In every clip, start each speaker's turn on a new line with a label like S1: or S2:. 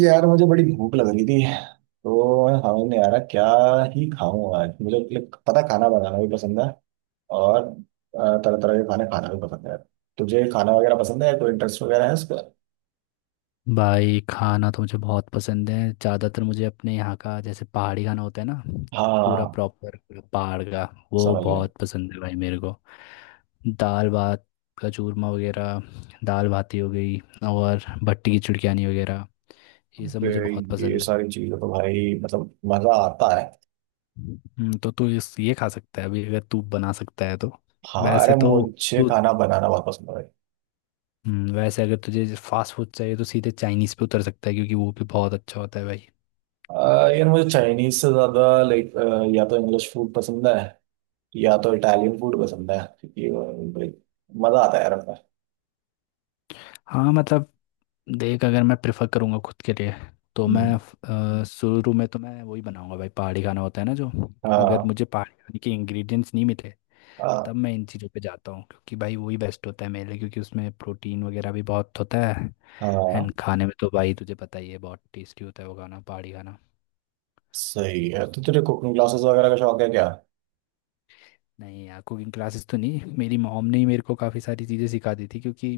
S1: यार मुझे बड़ी भूख लग रही थी। तो मैं समझ नहीं आ रहा क्या ही खाऊं आज। मुझे like, पता खाना बनाना भी पसंद है और तरह तरह के खाने खाना भी पसंद है। तुझे खाना वगैरह पसंद है, कोई इंटरेस्ट वगैरह है इसका?
S2: भाई खाना तो मुझे बहुत पसंद है। ज़्यादातर मुझे अपने यहाँ का जैसे पहाड़ी खाना होता है ना, पूरा
S1: हाँ,
S2: प्रॉपर पहाड़ का, वो
S1: समझ गया।
S2: बहुत पसंद है भाई मेरे को। दाल भात का चूरमा वगैरह, दाल भाती हो गई, और भट्टी की चुड़कानी वगैरह, ये सब
S1: अबे,
S2: मुझे बहुत
S1: ये
S2: पसंद है।
S1: सारी चीजें तो भाई मतलब मजा आता है।
S2: तो तू इस ये खा सकता है अभी, अगर तू बना सकता है तो।
S1: हाँ अरे
S2: वैसे तो
S1: मुझे
S2: तू
S1: खाना बनाना बहुत पसंद है भाई।
S2: वैसे अगर तुझे फास्ट फूड चाहिए तो सीधे चाइनीज़ पे उतर सकता है, क्योंकि वो भी बहुत अच्छा होता है भाई।
S1: यार मुझे चाइनीज से ज्यादा लाइक या तो इंग्लिश फूड पसंद है या तो इटालियन फूड पसंद है। ये like, मजा आता है यार अपना।
S2: हाँ, मतलब देख, अगर मैं प्रेफर करूँगा खुद के लिए तो मैं शुरू में तो मैं वही बनाऊंगा भाई, पहाड़ी खाना होता है ना जो। अगर
S1: हाँ
S2: मुझे पहाड़ी खाने के इंग्रेडिएंट्स नहीं मिले तब
S1: हाँ
S2: मैं इन चीज़ों पे जाता हूँ, क्योंकि भाई वही बेस्ट होता है मेरे लिए, क्योंकि उसमें प्रोटीन वगैरह भी बहुत होता है।
S1: हाँ,
S2: एंड खाने में तो भाई तुझे पता ही है, बहुत टेस्टी होता है वो खाना, पहाड़ी खाना।
S1: सही है। तो तुझे कुकिंग क्लासेस वगैरह का शौक है क्या?
S2: नहीं यार, कुकिंग क्लासेस तो नहीं, मेरी मॉम ने ही मेरे को काफ़ी सारी चीज़ें सिखा दी थी। क्योंकि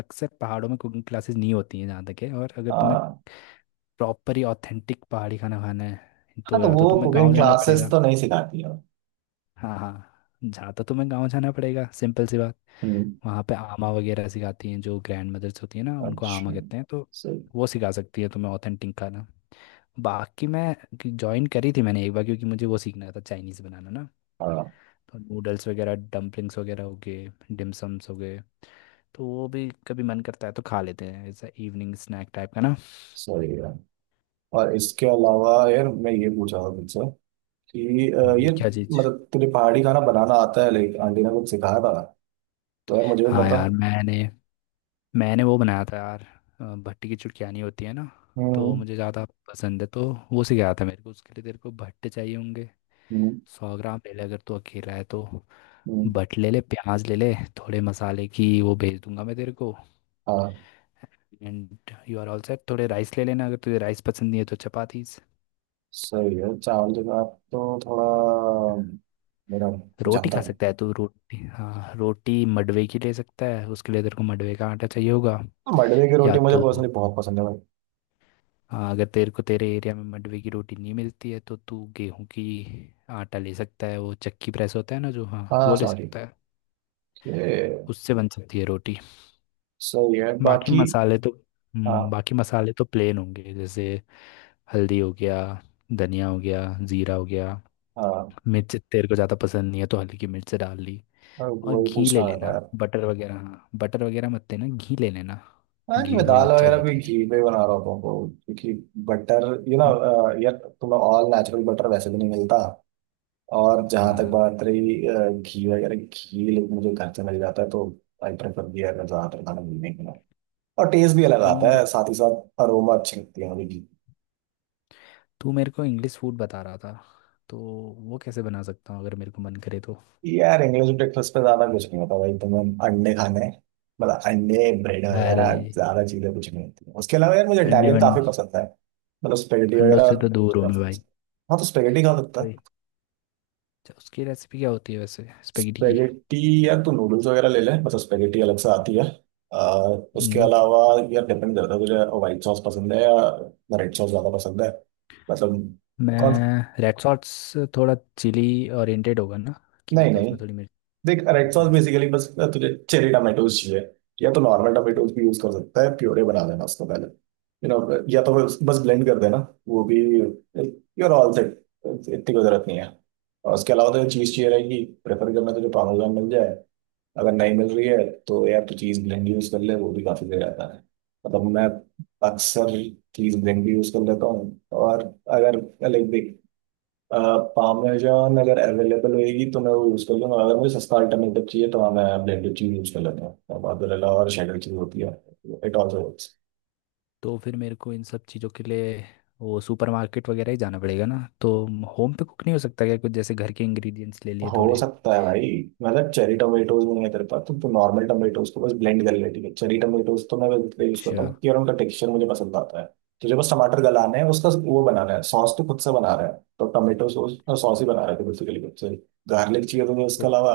S2: अक्सर पहाड़ों में कुकिंग क्लासेस नहीं होती हैं जहाँ तक है, और अगर तुम्हें
S1: हाँ
S2: प्रॉपर ही ऑथेंटिक पहाड़ी खाना खाना है
S1: हाँ,
S2: तो
S1: तो
S2: या तो
S1: वो
S2: तुम्हें
S1: कुकिंग
S2: गांव जाना
S1: क्लासेस
S2: पड़ेगा।
S1: तो नहीं सिखाती है।
S2: हाँ हाँ, जहाँ तो तुम्हें गांव जाना पड़ेगा, सिंपल सी बात।
S1: हम्म।
S2: वहाँ पे आमा वगैरह सिखाती हैं, जो ग्रैंड मदर्स होती है ना उनको आमा
S1: अच्छा।
S2: कहते हैं तो।
S1: सही।
S2: वो सिखा सकती है तुम्हें ऑथेंटिक खाना। बाकी मैं ज्वाइन करी थी मैंने एक बार, क्योंकि मुझे वो सीखना था चाइनीज़ बनाना ना।
S1: हाँ
S2: तो नूडल्स वगैरह, डम्पलिंग्स वगैरह हो गए, डिमसम्स हो गए, तो वो भी कभी मन करता है तो खा लेते हैं, ऐसा इवनिंग स्नैक टाइप का ना।
S1: सही है। और इसके अलावा यार मैं ये पूछ रहा हूँ तुझसे कि ये
S2: क्या चीज़?
S1: मतलब तुझे पहाड़ी खाना बनाना आता है, लाइक आंटी ने कुछ सिखाया था तो यार मुझे भी
S2: हाँ
S1: बता।
S2: यार, मैंने मैंने वो बनाया था यार। भट्टी की चुटकियानी होती है ना। तो
S1: हम्म।
S2: मुझे ज़्यादा पसंद है तो वो सिखाया था मेरे को। उसके लिए तेरे को भट्टे चाहिए होंगे।
S1: हम्म।
S2: 100 ग्राम ले ले, अगर तू अकेला है तो।
S1: हम्म।
S2: भट ले ले, प्याज ले ले, थोड़े मसाले की वो भेज दूंगा मैं तेरे को।
S1: हाँ
S2: and you are all set. थोड़े राइस ले लेना, अगर तुझे राइस पसंद नहीं है तो चपातीस,
S1: सही है चावल के साथ तो थोड़ा मेरा
S2: रोटी
S1: जमता
S2: खा
S1: नहीं।
S2: सकता है तू। रोटी हाँ, रोटी मडवे की ले सकता है, उसके लिए तेरे को मडवे का आटा चाहिए होगा।
S1: हाँ, मडवे की
S2: या
S1: रोटी मुझे
S2: तो
S1: पर्सनली बहुत पसंद है।
S2: हाँ, अगर तेरे को तेरे एरिया में मंडवे की रोटी नहीं मिलती है तो तू गेहूं की आटा ले सकता है, वो चक्की प्रेस होता है ना जो, हाँ
S1: हाँ
S2: वो ले
S1: सॉरी।
S2: सकता है।
S1: ये
S2: उससे बन सकती है रोटी।
S1: सही है
S2: बाकी
S1: बाकी।
S2: मसाले तो हम्म,
S1: हाँ
S2: बाकी मसाले तो प्लेन होंगे, जैसे हल्दी हो गया, धनिया हो गया, जीरा हो गया,
S1: हाँ
S2: मिर्च तेरे को ज़्यादा पसंद नहीं है तो हल्की मिर्च डाल ली।
S1: हाँ,
S2: और
S1: वही
S2: घी ले
S1: पूछना रहता है
S2: लेना,
S1: यार।
S2: बटर वगैरह, हाँ बटर वगैरह मत लेना, घी ले लेना।
S1: हाँ नहीं
S2: घी
S1: मैं
S2: थोड़ा
S1: दाल
S2: अच्छा
S1: वगैरह
S2: जाता
S1: भी
S2: है
S1: घी
S2: इसमें।
S1: पे बना रहा होता हूँ तो क्योंकि बटर यू ना
S2: हम्म,
S1: यार तुम्हें ऑल नेचुरल बटर वैसे भी नहीं मिलता। और जहाँ तक
S2: हाँ,
S1: बात रही घी वगैरह घी लेकिन मुझे घर से मिल जाता है तो आई प्रेफर घी अगर ज़्यादातर खाना मिलने के लिए। और टेस्ट भी अलग
S2: तू
S1: आता
S2: मेरे
S1: है साथ ही साथ अरोमा अच्छी लगती है मुझे।
S2: तू मेरे को इंग्लिश फूड बता रहा था, तो वो कैसे बना सकता हूँ अगर मेरे को मन करे तो।
S1: यार इंग्लिश ब्रेकफास्ट पे ज्यादा कुछ नहीं होता भाई तुम्हें अंडे खाने हैं। मतलब अंडे ब्रेड
S2: अरे,
S1: वगैरह ज्यादा चीजें कुछ नहीं होती। उसके अलावा यार मुझे
S2: अंडे
S1: इटालियन
S2: वन,
S1: काफी पसंद है। मतलब स्पेगेटी
S2: अंडों
S1: वगैरह
S2: से तो
S1: मुझे
S2: दूर हूँ
S1: काफी
S2: मैं भाई।
S1: पसंद है। हाँ तो स्पेगेटी खा सकता
S2: वही।
S1: है।
S2: अच्छा, उसकी रेसिपी क्या होती है वैसे स्पेगेटी की?
S1: स्पेगेटी, यार तू नूडल्स वगैरह ले ले, मतलब स्पेगेटी अलग से आती है। आ, उसके
S2: हम्म,
S1: अलावा यार डिपेंड करता है तुझे व्हाइट सॉस पसंद है या रेड सॉस ज्यादा पसंद है। मतलब कौन।
S2: मैं रेड सॉस, थोड़ा चिली ओरिएंटेड होगा ना, कि
S1: नहीं
S2: मतलब
S1: नहीं,
S2: उसमें थोड़ी मिर्च।
S1: देख रेड
S2: अच्छा
S1: सॉस
S2: ऐसा।
S1: बेसिकली बस तुझे चेरी टमाटोज चाहिए। या तो नॉर्मल टमाटोज भी यूज कर सकता है, प्योरे बना लेना उसको पहले यू नो या तो बस बस ब्लेंड कर देना वो भी, यूर ऑल सेट। इतनी कोई जरूरत नहीं है। और उसके अलावा तो चीज़ चाहिए रहेगी, प्रेफर करना तुझे पार्मेजान मिल जाए। अगर नहीं मिल रही है तो यार तू चीज़ ब्लेंड यूज कर ले, वो भी काफ़ी सही रहता है। मतलब मैं अक्सर चीज़ ब्लेंड भी यूज कर लेता हूँ। और अगर लाइक देख पामेजान अगर अवेलेबल होएगी तो मैं वो यूज़ कर लूंगा। अगर मुझे सस्ता अल्टरनेटिव चाहिए तो हाँ मैं ब्लेंडेड चीज़ यूज़ कर लेता हूँ, मोज़रेला और शेडर चीज़ होती है। It also works.
S2: तो फिर मेरे को इन सब चीज़ों के लिए वो सुपरमार्केट वगैरह ही जाना पड़ेगा ना तो? होम पे कुक नहीं हो सकता क्या, कुछ जैसे घर के इंग्रेडिएंट्स ले लिए
S1: हो
S2: थोड़े?
S1: सकता है भाई। मतलब चेरी टोमेटोज नहीं है तेरे पास तो नॉर्मल टोमेटोज को बस ब्लेंड कर ले ठीक है। चेरी टोमेटोज तो मैं यूज़ करता
S2: अच्छा।
S1: हूँ क्योंकि यार उनका टेक्सचर मुझे पसंद आता है। तुझे बस टमाटर गलाना है उसका वो बनाना है सॉस, तो खुद से बना रहा है। तो टोमेटो सॉस सॉस ही बना रहा है बेसिकली खुद से। गार्लिक चाहिए तो उसके अलावा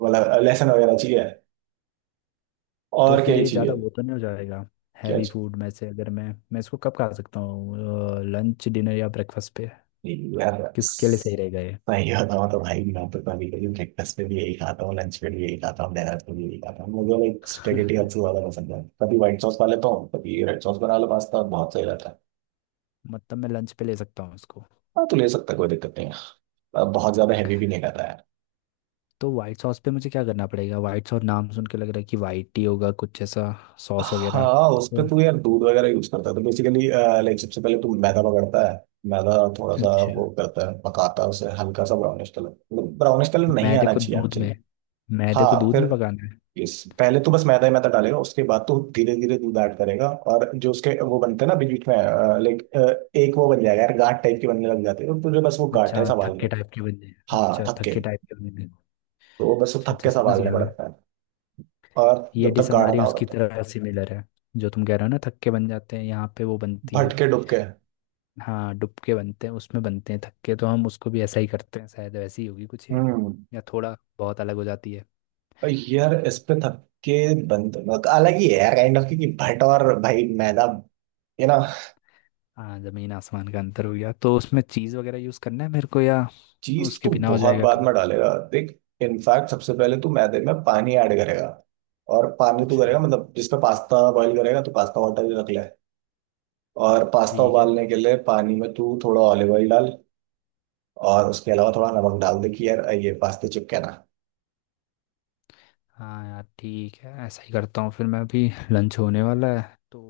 S1: वाला लहसुन वगैरह चाहिए।
S2: तो
S1: और क्या
S2: फिर
S1: ही
S2: ये
S1: चाहिए?
S2: ज़्यादा वो तो नहीं हो जाएगा,
S1: क्या?
S2: हैवी फूड में से? अगर मैं मैं इसको कब खा सकता हूँ, लंच डिनर या ब्रेकफास्ट पे?
S1: यही यार,
S2: किसके लिए सही रहेगा ये?
S1: सही होता हूँ तो भाई मैं तो कभी कभी ब्रेकफास्ट पे भी यही खाता हूँ, लंच पे भी यही खाता हूँ, डिनर पे भी यही खाता हूँ। मुझे लाइक स्पेगेटी सबसे ज्यादा पसंद है। कभी व्हाइट सॉस खा लेता हूँ कभी रेड सॉस बना लो, पास्ता बहुत सही रहता है।
S2: मतलब मैं लंच पे ले सकता हूँ इसको?
S1: हाँ तो ले सकता है, कोई दिक्कत नहीं है। अब बहुत ज्यादा हैवी भी नहीं खाता यार।
S2: तो वाइट सॉस पे मुझे क्या करना पड़ेगा? वाइट सॉस नाम सुन के लग रहा है कि वाइट ही होगा कुछ ऐसा, सॉस वगैरह
S1: हाँ उस पे
S2: तो।
S1: तू यार दूध वगैरह यूज करता है तो बेसिकली लाइक सबसे पहले तू मैदा पकड़ता है। मैदा थोड़ा सा
S2: अच्छा,
S1: वो करता है पकाता है उसे हल्का सा ब्राउनिश कलर, मतलब ब्राउनिश कलर नहीं
S2: मैदे
S1: आना
S2: को
S1: चाहिए
S2: दूध
S1: एक्चुअली।
S2: में मैदे को
S1: हाँ
S2: दूध में
S1: फिर
S2: पकाना है।
S1: यस, पहले तो बस मैदा ही मैदा डालेगा, उसके बाद तो धीरे धीरे दूध ऐड करेगा और जो उसके वो बनते हैं ना बीच बीच में, लाइक एक वो बन जाएगा यार गांठ टाइप के बनने लग जाते हैं तो तुझे बस वो गांठ है
S2: अच्छा थक्के
S1: संभालने।
S2: टाइप के बन जाए?
S1: हाँ थक्के, तो वो बस वो
S2: अच्छा
S1: थक्के
S2: अच्छा, समझ
S1: संभालने
S2: गया मैं।
S1: पड़ता है। और
S2: ये
S1: जब तक
S2: डिश
S1: गाढ़ा
S2: हमारी
S1: ना हो तब
S2: उसकी
S1: तक।
S2: तरह सिमिलर है, जो तुम कह रहे हो ना, थक्के बन जाते हैं, यहाँ पे वो बनती है।
S1: भटके डुबके।
S2: हाँ, डुबके बनते हैं, उसमें बनते हैं थक्के, तो हम उसको भी ऐसा ही करते हैं शायद, वैसी ही होगी कुछ ये,
S1: हम्म।
S2: या थोड़ा बहुत अलग हो जाती है।
S1: और यार इस पे थक्के बंद अलग ही है यार काइंड ऑफ, क्योंकि भट और भाई मैदा ये ना।
S2: हाँ। जमीन आसमान का अंतर हो गया। तो उसमें चीज़ वगैरह यूज़ करना है मेरे को, या
S1: चीज
S2: उसके
S1: तो
S2: बिना हो
S1: बहुत
S2: जाएगा
S1: बाद में
S2: काम?
S1: डालेगा देख, इनफैक्ट सबसे पहले तू मैदे में पानी ऐड करेगा। और पानी तो
S2: अच्छा
S1: करेगा मतलब जिसमें पास्ता बॉईल करेगा तो पास्ता वाटर भी रख ले। और पास्ता
S2: ठीक है।
S1: उबालने के लिए पानी में तू थोड़ा ऑलिव ऑयल डाल। और उसके अलावा थोड़ा नमक डाल दे कि यार ये पास्ते चिपके ना।
S2: हाँ यार ठीक है, ऐसा ही करता हूँ फिर मैं। अभी लंच होने वाला है तो,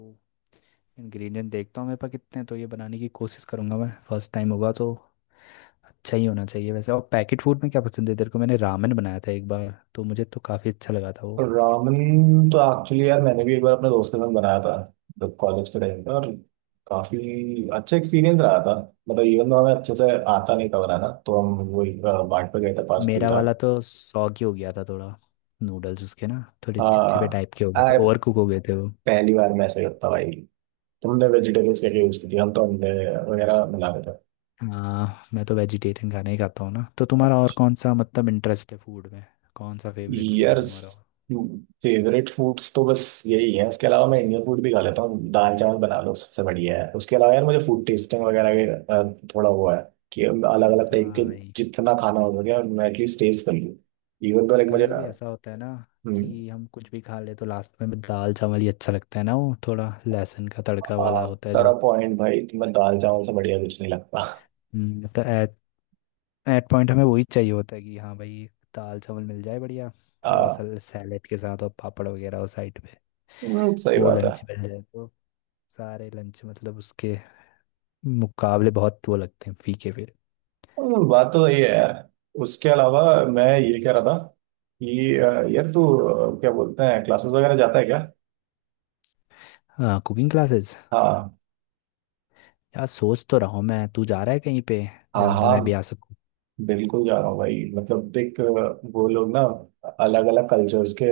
S2: इंग्रेडिएंट देखता हूँ मेरे पास कितने हैं, तो ये बनाने की कोशिश करूँगा मैं, फर्स्ट टाइम होगा तो अच्छा ही होना चाहिए वैसे। और पैकेट फूड में क्या पसंद है तेरे को? मैंने रामेन बनाया था एक बार, तो मुझे तो काफ़ी अच्छा लगा था वो।
S1: रामन तो एक्चुअली यार मैंने भी एक बार अपने दोस्त के साथ बनाया था जब कॉलेज के टाइम पे, और काफी अच्छा एक्सपीरियंस रहा था। मतलब इवन तो हमें अच्छे से आता नहीं था बनाना, तो हम वही बाट पे गए थे पास भी
S2: मेरा
S1: था।
S2: वाला तो सौ की हो गया था थोड़ा, नूडल्स उसके ना थोड़े चिपचिपे
S1: हाँ
S2: टाइप के हो गए थे,
S1: यार,
S2: ओवर कुक हो गए थे वो।
S1: पहली बार मैं ऐसे करता भाई। तुमने वेजिटेबल्स क्या यूज की थी? हम तो अंडे वगैरह मिला रहे थे।
S2: हाँ, मैं तो वेजिटेरियन खाना ही खाता हूँ ना। तो तुम्हारा और कौन सा मतलब इंटरेस्ट है फूड में? कौन सा फेवरेट फूड है
S1: यार
S2: तुम्हारा और?
S1: फेवरेट फूड्स तो बस यही है। उसके अलावा मैं इंडियन फूड भी खा लेता हूँ, दाल चावल बना लो सबसे बढ़िया है। उसके अलावा यार मुझे फूड टेस्टिंग वगैरह का थोड़ा हुआ है कि अलग अलग टाइप के
S2: हाँ भाई,
S1: जितना खाना हो सके मैं एटलीस्ट टेस्ट कर लूँ। इवन तो लाइक मुझे
S2: कभी कभी ऐसा होता है ना कि हम कुछ भी खा ले तो लास्ट में दाल चावल ही अच्छा लगता है ना, वो थोड़ा लहसुन का तड़का वाला होता है
S1: आफ्टर
S2: जो।
S1: पॉइंट भाई तुम्हें दाल चावल से बढ़िया कुछ नहीं लगता।
S2: तो एट एट पॉइंट हमें वही चाहिए होता है, कि हाँ भाई दाल चावल मिल जाए बढ़िया। थोड़ा
S1: आ,
S2: सा सैलेड के साथ, और पापड़ वगैरह हो साइड,
S1: सही
S2: वो
S1: बात है।
S2: लंच मिल जाए तो, सारे लंच मतलब उसके मुकाबले बहुत वो लगते हैं फीके फिर।
S1: बात तो ये है यार। उसके अलावा मैं ये कह रहा था कि यार तू क्या बोलते हैं क्लासेस वगैरह जाता है क्या?
S2: हाँ कुकिंग क्लासेस,
S1: हाँ
S2: यार सोच तो रहा हूँ मैं। तू जा रहा है कहीं पे
S1: हाँ
S2: जहाँ पे
S1: हाँ
S2: मैं भी आ सकूँ?
S1: बिल्कुल जा रहा हूँ भाई। मतलब देख वो लोग ना अलग अलग कल्चर्स के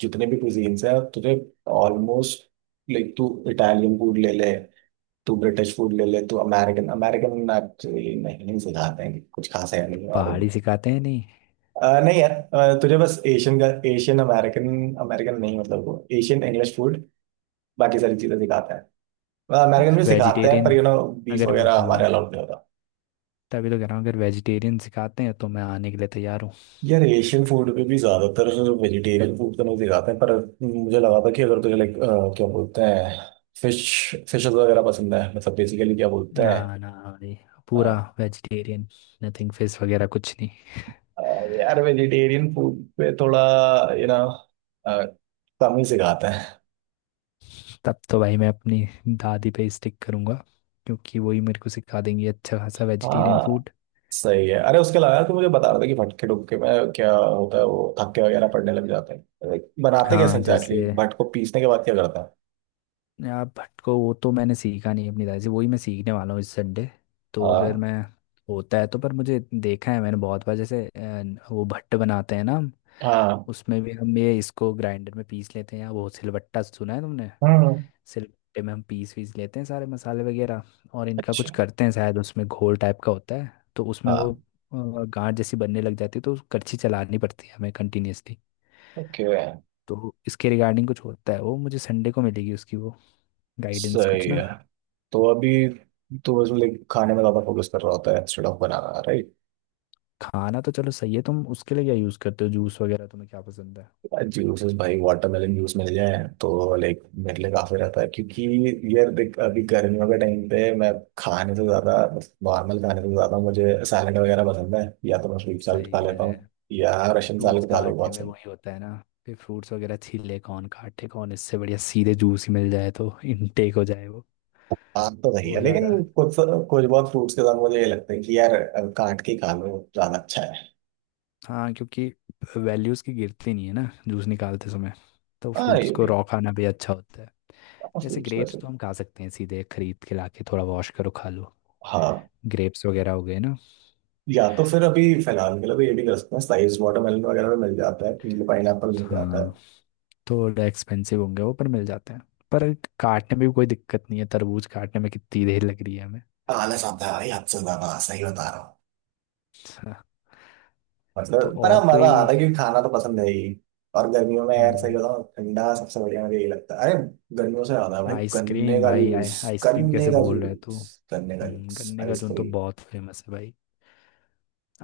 S1: जितने भी कुजीन्स हैं तुझे ऑलमोस्ट लाइक तू इटालियन फूड ले ले, तू ब्रिटिश फूड ले ले, तू अमेरिकन अमेरिकन एक्चुअली नहीं नहीं सिखाते हैं कुछ खास है नहीं। और
S2: पहाड़ी सिखाते हैं नहीं?
S1: नहीं यार तुझे बस एशियन का एशियन अमेरिकन अमेरिकन नहीं मतलब वो एशियन इंग्लिश फूड बाकी सारी चीजें सिखाते हैं। अमेरिकन
S2: अगर
S1: भी सिखाते हैं पर
S2: वेजिटेरियन,
S1: बीफ
S2: अगर
S1: वगैरह
S2: हाँ,
S1: हमारे अलाउड नहीं।
S2: तभी तो कह रहा हूँ, अगर वेजिटेरियन सिखाते हैं तो मैं आने के लिए तैयार हूँ।
S1: यार एशियन फूड पे भी ज्यादातर वेजिटेरियन फूड तो नहीं दिखाते हैं पर मुझे लगा था कि अगर तुझे लाइक क्या बोलते हैं फिश फिशेस वगैरह पसंद है मतलब बेसिकली क्या बोलते
S2: ना
S1: हैं।
S2: ना भाई, पूरा
S1: अ,
S2: वेजिटेरियन, नथिंग, फिश वगैरह कुछ नहीं।
S1: अ, यार वेजिटेरियन फूड पे थोड़ा यू नो कम ही सिखाते हैं।
S2: तब तो भाई मैं अपनी दादी पे स्टिक करूँगा, क्योंकि वही मेरे को सिखा देंगी अच्छा खासा वेजिटेरियन
S1: हाँ
S2: फूड।
S1: सही है। अरे उसके अलावा तो मुझे बता रहा था कि भटके डुबके में क्या होता है वो थक्के वगैरह पड़ने लग जाते हैं। Like, बनाते कैसे
S2: हाँ
S1: एग्जैक्टली
S2: जैसे,
S1: भट को पीसने के बाद क्या करता है?
S2: यार भट को वो तो मैंने सीखा नहीं अपनी दादी से, वही मैं सीखने वाला हूँ इस संडे। तो अगर
S1: हाँ
S2: मैं होता है तो, पर मुझे देखा है मैंने बहुत बार, जैसे वो भट्ट बनाते हैं ना।
S1: हाँ।
S2: उसमें भी हम ये इसको ग्राइंडर में पीस लेते हैं, या वो सिलबट्टा सुना है तुमने?
S1: हम्म।
S2: सिलबट्टे में हम पीस वीस लेते हैं सारे मसाले वगैरह, और इनका
S1: अच्छा।
S2: कुछ करते हैं शायद, उसमें घोल टाइप का होता है, तो उसमें
S1: हाँ।
S2: वो गांठ जैसी बनने लग जाती है, तो करछी चलानी पड़ती है हमें कंटिन्यूअसली।
S1: ओके।
S2: तो इसके रिगार्डिंग कुछ होता है, वो मुझे संडे को मिलेगी उसकी वो गाइडेंस
S1: सही
S2: कुछ ना।
S1: है। तो अभी तो बस लाइक खाने में ज्यादा फोकस कर रहा होता है इंस्टेड ऑफ बनाना, राइट?
S2: खाना तो चलो सही है। तुम उसके लिए क्या यूज़ करते हो, जूस वगैरह तुम्हें क्या पसंद है?
S1: जूसेस भाई वाटरमेलन जूस मिल जाए तो लाइक मेरे लिए काफी रहता है क्योंकि यार देख अभी गर्मियों के टाइम पे मैं खाने से ज्यादा, नॉर्मल खाने से ज्यादा मुझे सैलड वगैरह पसंद है। या तो मैं स्वीट सैलड
S2: सही
S1: खा
S2: कह
S1: लेता
S2: रहे
S1: हूँ
S2: हैं।
S1: या रशियन
S2: फ्रूट्स
S1: सैलड खा लो
S2: काटने
S1: बहुत
S2: में
S1: सही।
S2: वही होता है ना कि फ्रूट्स वगैरह छीले कौन, काटे कौन, इससे बढ़िया सीधे जूस ही मिल जाए तो इनटेक हो जाए वो
S1: आप तो सही है
S2: वो
S1: लेकिन
S2: ज़्यादा।
S1: कुछ कुछ बहुत फ्रूट्स के साथ मुझे ये लगता है कि यार काट के खा लो ज्यादा अच्छा है।
S2: हाँ, क्योंकि वैल्यूज़ की गिरती नहीं है ना जूस निकालते समय, तो
S1: हाँ
S2: फ्रूट्स
S1: ये
S2: को
S1: भी है।
S2: रॉ खाना भी अच्छा होता है। जैसे
S1: फ्रूट्स
S2: ग्रेप्स
S1: वैसे
S2: तो हम खा सकते हैं सीधे, खरीद के लाके थोड़ा वॉश करो खा लो,
S1: हाँ।
S2: ग्रेप्स वगैरह हो गए ना।
S1: या तो फिर अभी फिलहाल के लिए भी ये भी कर सकते हैं। साइज वाटरमेलन वगैरह में मिल जाता है, पीले पाइन मिल जाता
S2: हाँ,
S1: है।
S2: थोड़े एक्सपेंसिव होंगे वो पर मिल जाते हैं। पर काटने में भी कोई दिक्कत नहीं है, तरबूज काटने में कितनी देर लग रही है हमें।
S1: आलस आता है भाई हद से ज्यादा, सही बता रहा हूँ।
S2: हाँ, तो
S1: मतलब पर हाँ,
S2: और
S1: मजा
S2: कोई?
S1: आता है क्योंकि खाना तो पसंद है ही। और गर्मियों में यार सही
S2: हम्म,
S1: बताऊँ ठंडा सबसे बढ़िया मुझे यही लगता है। अरे गर्मियों से ज्यादा भाई गन्ने
S2: आइसक्रीम
S1: का
S2: भाई,
S1: जूस।
S2: आइसक्रीम
S1: गन्ने
S2: कैसे
S1: का
S2: भूल रहे तू।
S1: जूस, गन्ने का जूस,
S2: गन्ने का जून तो
S1: आइसक्रीम।
S2: बहुत फेमस है भाई।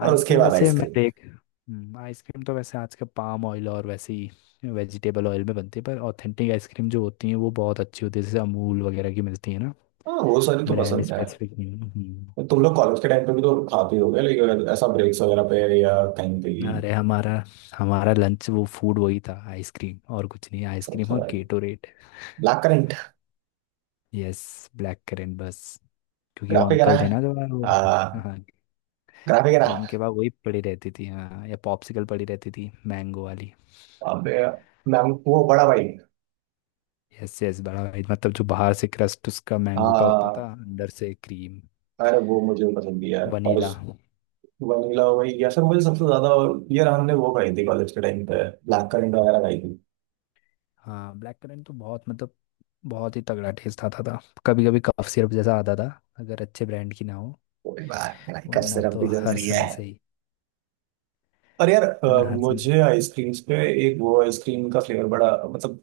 S1: और उसके
S2: आइसक्रीम
S1: बाद
S2: वैसे मैं
S1: आइसक्रीम।
S2: देख, आइसक्रीम तो वैसे आज के पाम ऑयल और वैसे ही वेजिटेबल ऑयल में बनती है, पर ऑथेंटिक आइसक्रीम जो होती है वो बहुत अच्छी होती है, जैसे अमूल वगैरह की मिलती है ना।
S1: हाँ वो सारी तो
S2: ब्रांड
S1: पसंद है।
S2: स्पेसिफिक नहीं है।
S1: तो तुम लोग कॉलेज के टाइम पे भी तो खाते ही होगे लेकिन ऐसा ब्रेक्स वगैरह पे या कहीं पे भी?
S2: अरे हमारा हमारा लंच वो फूड वही था, आइसक्रीम और कुछ नहीं, आइसक्रीम
S1: सबसे
S2: और Gatorade.
S1: Black currant.
S2: Yes, black currant बस। क्योंकि वो
S1: ग्राफे करा
S2: अंकल थे ना
S1: ग्राफिकरा।
S2: जो वो, हाँ, वो उनके पास वही पड़ी रहती थी, हाँ, या पॉप्सिकल पड़ी रहती थी मैंगो वाली।
S1: मैं वो बड़ा भाई।
S2: यस यस, बड़ा भाई मतलब, जो बाहर से क्रस्ट उसका मैंगो का होता
S1: हाँ
S2: था, अंदर से क्रीम,
S1: अरे वो मुझे पसंद भी है यार और उस
S2: वनीला।
S1: वनीला वही या सर मुझे सबसे ज्यादा। यार हमने वो खाई थी कॉलेज के टाइम पे ब्लैक करंट वगैरह खाई थी।
S2: हाँ, ब्लैक करंट तो बहुत, मतलब बहुत ही तगड़ा टेस्ट आता था, कभी कभी कफ सिरप जैसा आता था अगर अच्छे ब्रांड की ना हो।
S1: कोई बात नहीं, कब
S2: वरना
S1: सिर्फ
S2: तो
S1: भी
S2: हर
S1: जरूरी है।
S2: समय से ही।
S1: और यार
S2: वरना हर समय।
S1: मुझे आइसक्रीम्स पे एक वो आइसक्रीम का फ्लेवर बड़ा मतलब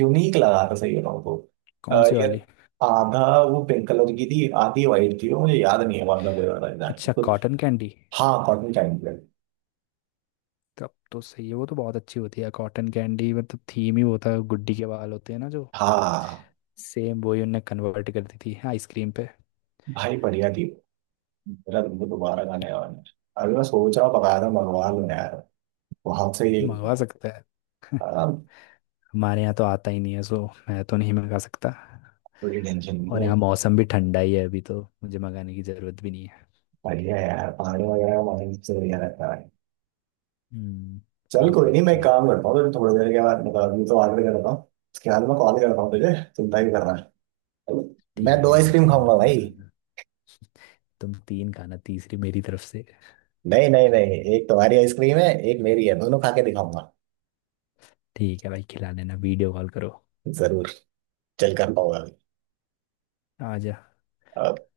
S1: यूनिक लगा था सही बताऊं तो।
S2: कौन सी
S1: यार
S2: वाली?
S1: आधा वो पिंक कलर की थी आधी वाइट थी वो मुझे याद नहीं है कौन सा फ्लेवर था एग्जैक्टली
S2: अच्छा,
S1: कुछ।
S2: Cotton candy.
S1: हाँ कॉटन कैंडी।
S2: तब तो सही है, वो तो बहुत अच्छी होती है कॉटन कैंडी, मतलब थीम ही होता है गुड्डी के बाल होते हैं ना जो,
S1: हाँ
S2: सेम वही उनने कन्वर्ट कर दी थी आइसक्रीम पे।
S1: भाई बढ़िया थी। मेरा तुमको दोबारा गाने वाला है। अभी मैं सोच रहा हूँ पका रहा मंगवा लूँ यार वहां से ही।
S2: मंगवा सकता है।
S1: आ,
S2: हमारे यहाँ तो आता ही नहीं है सो, मैं तो नहीं मंगा सकता।
S1: कोई टेंशन नहीं
S2: और
S1: है।
S2: यहाँ मौसम भी ठंडा ही है अभी, तो मुझे मंगाने की ज़रूरत भी नहीं है।
S1: बढ़िया है यार पानी वगैरह हमारे से बढ़िया रहता है।
S2: हम्म।
S1: चल
S2: काफ़ी
S1: कोई नहीं मैं
S2: अच्छा
S1: एक
S2: भाई।
S1: काम करता हूँ फिर थोड़ी देर के बाद, मतलब अभी तो ऑर्डर करता हूँ। उसके बाद मैं कॉल करता हूँ तुझे, चिंता ही कर रहा है। मैं
S2: ठीक
S1: दो
S2: है भाई,
S1: आइसक्रीम
S2: चलो मेरे
S1: खाऊंगा
S2: को
S1: भाई।
S2: बताना। तुम तीन खाना, तीसरी मेरी तरफ से।
S1: नहीं नहीं नहीं एक तुम्हारी आइसक्रीम है एक मेरी है दोनों खा के दिखाऊंगा।
S2: ठीक है भाई, खिला लेना, वीडियो कॉल करो।
S1: जरूर। चल कर पाऊंगा
S2: आ जा।
S1: अभी।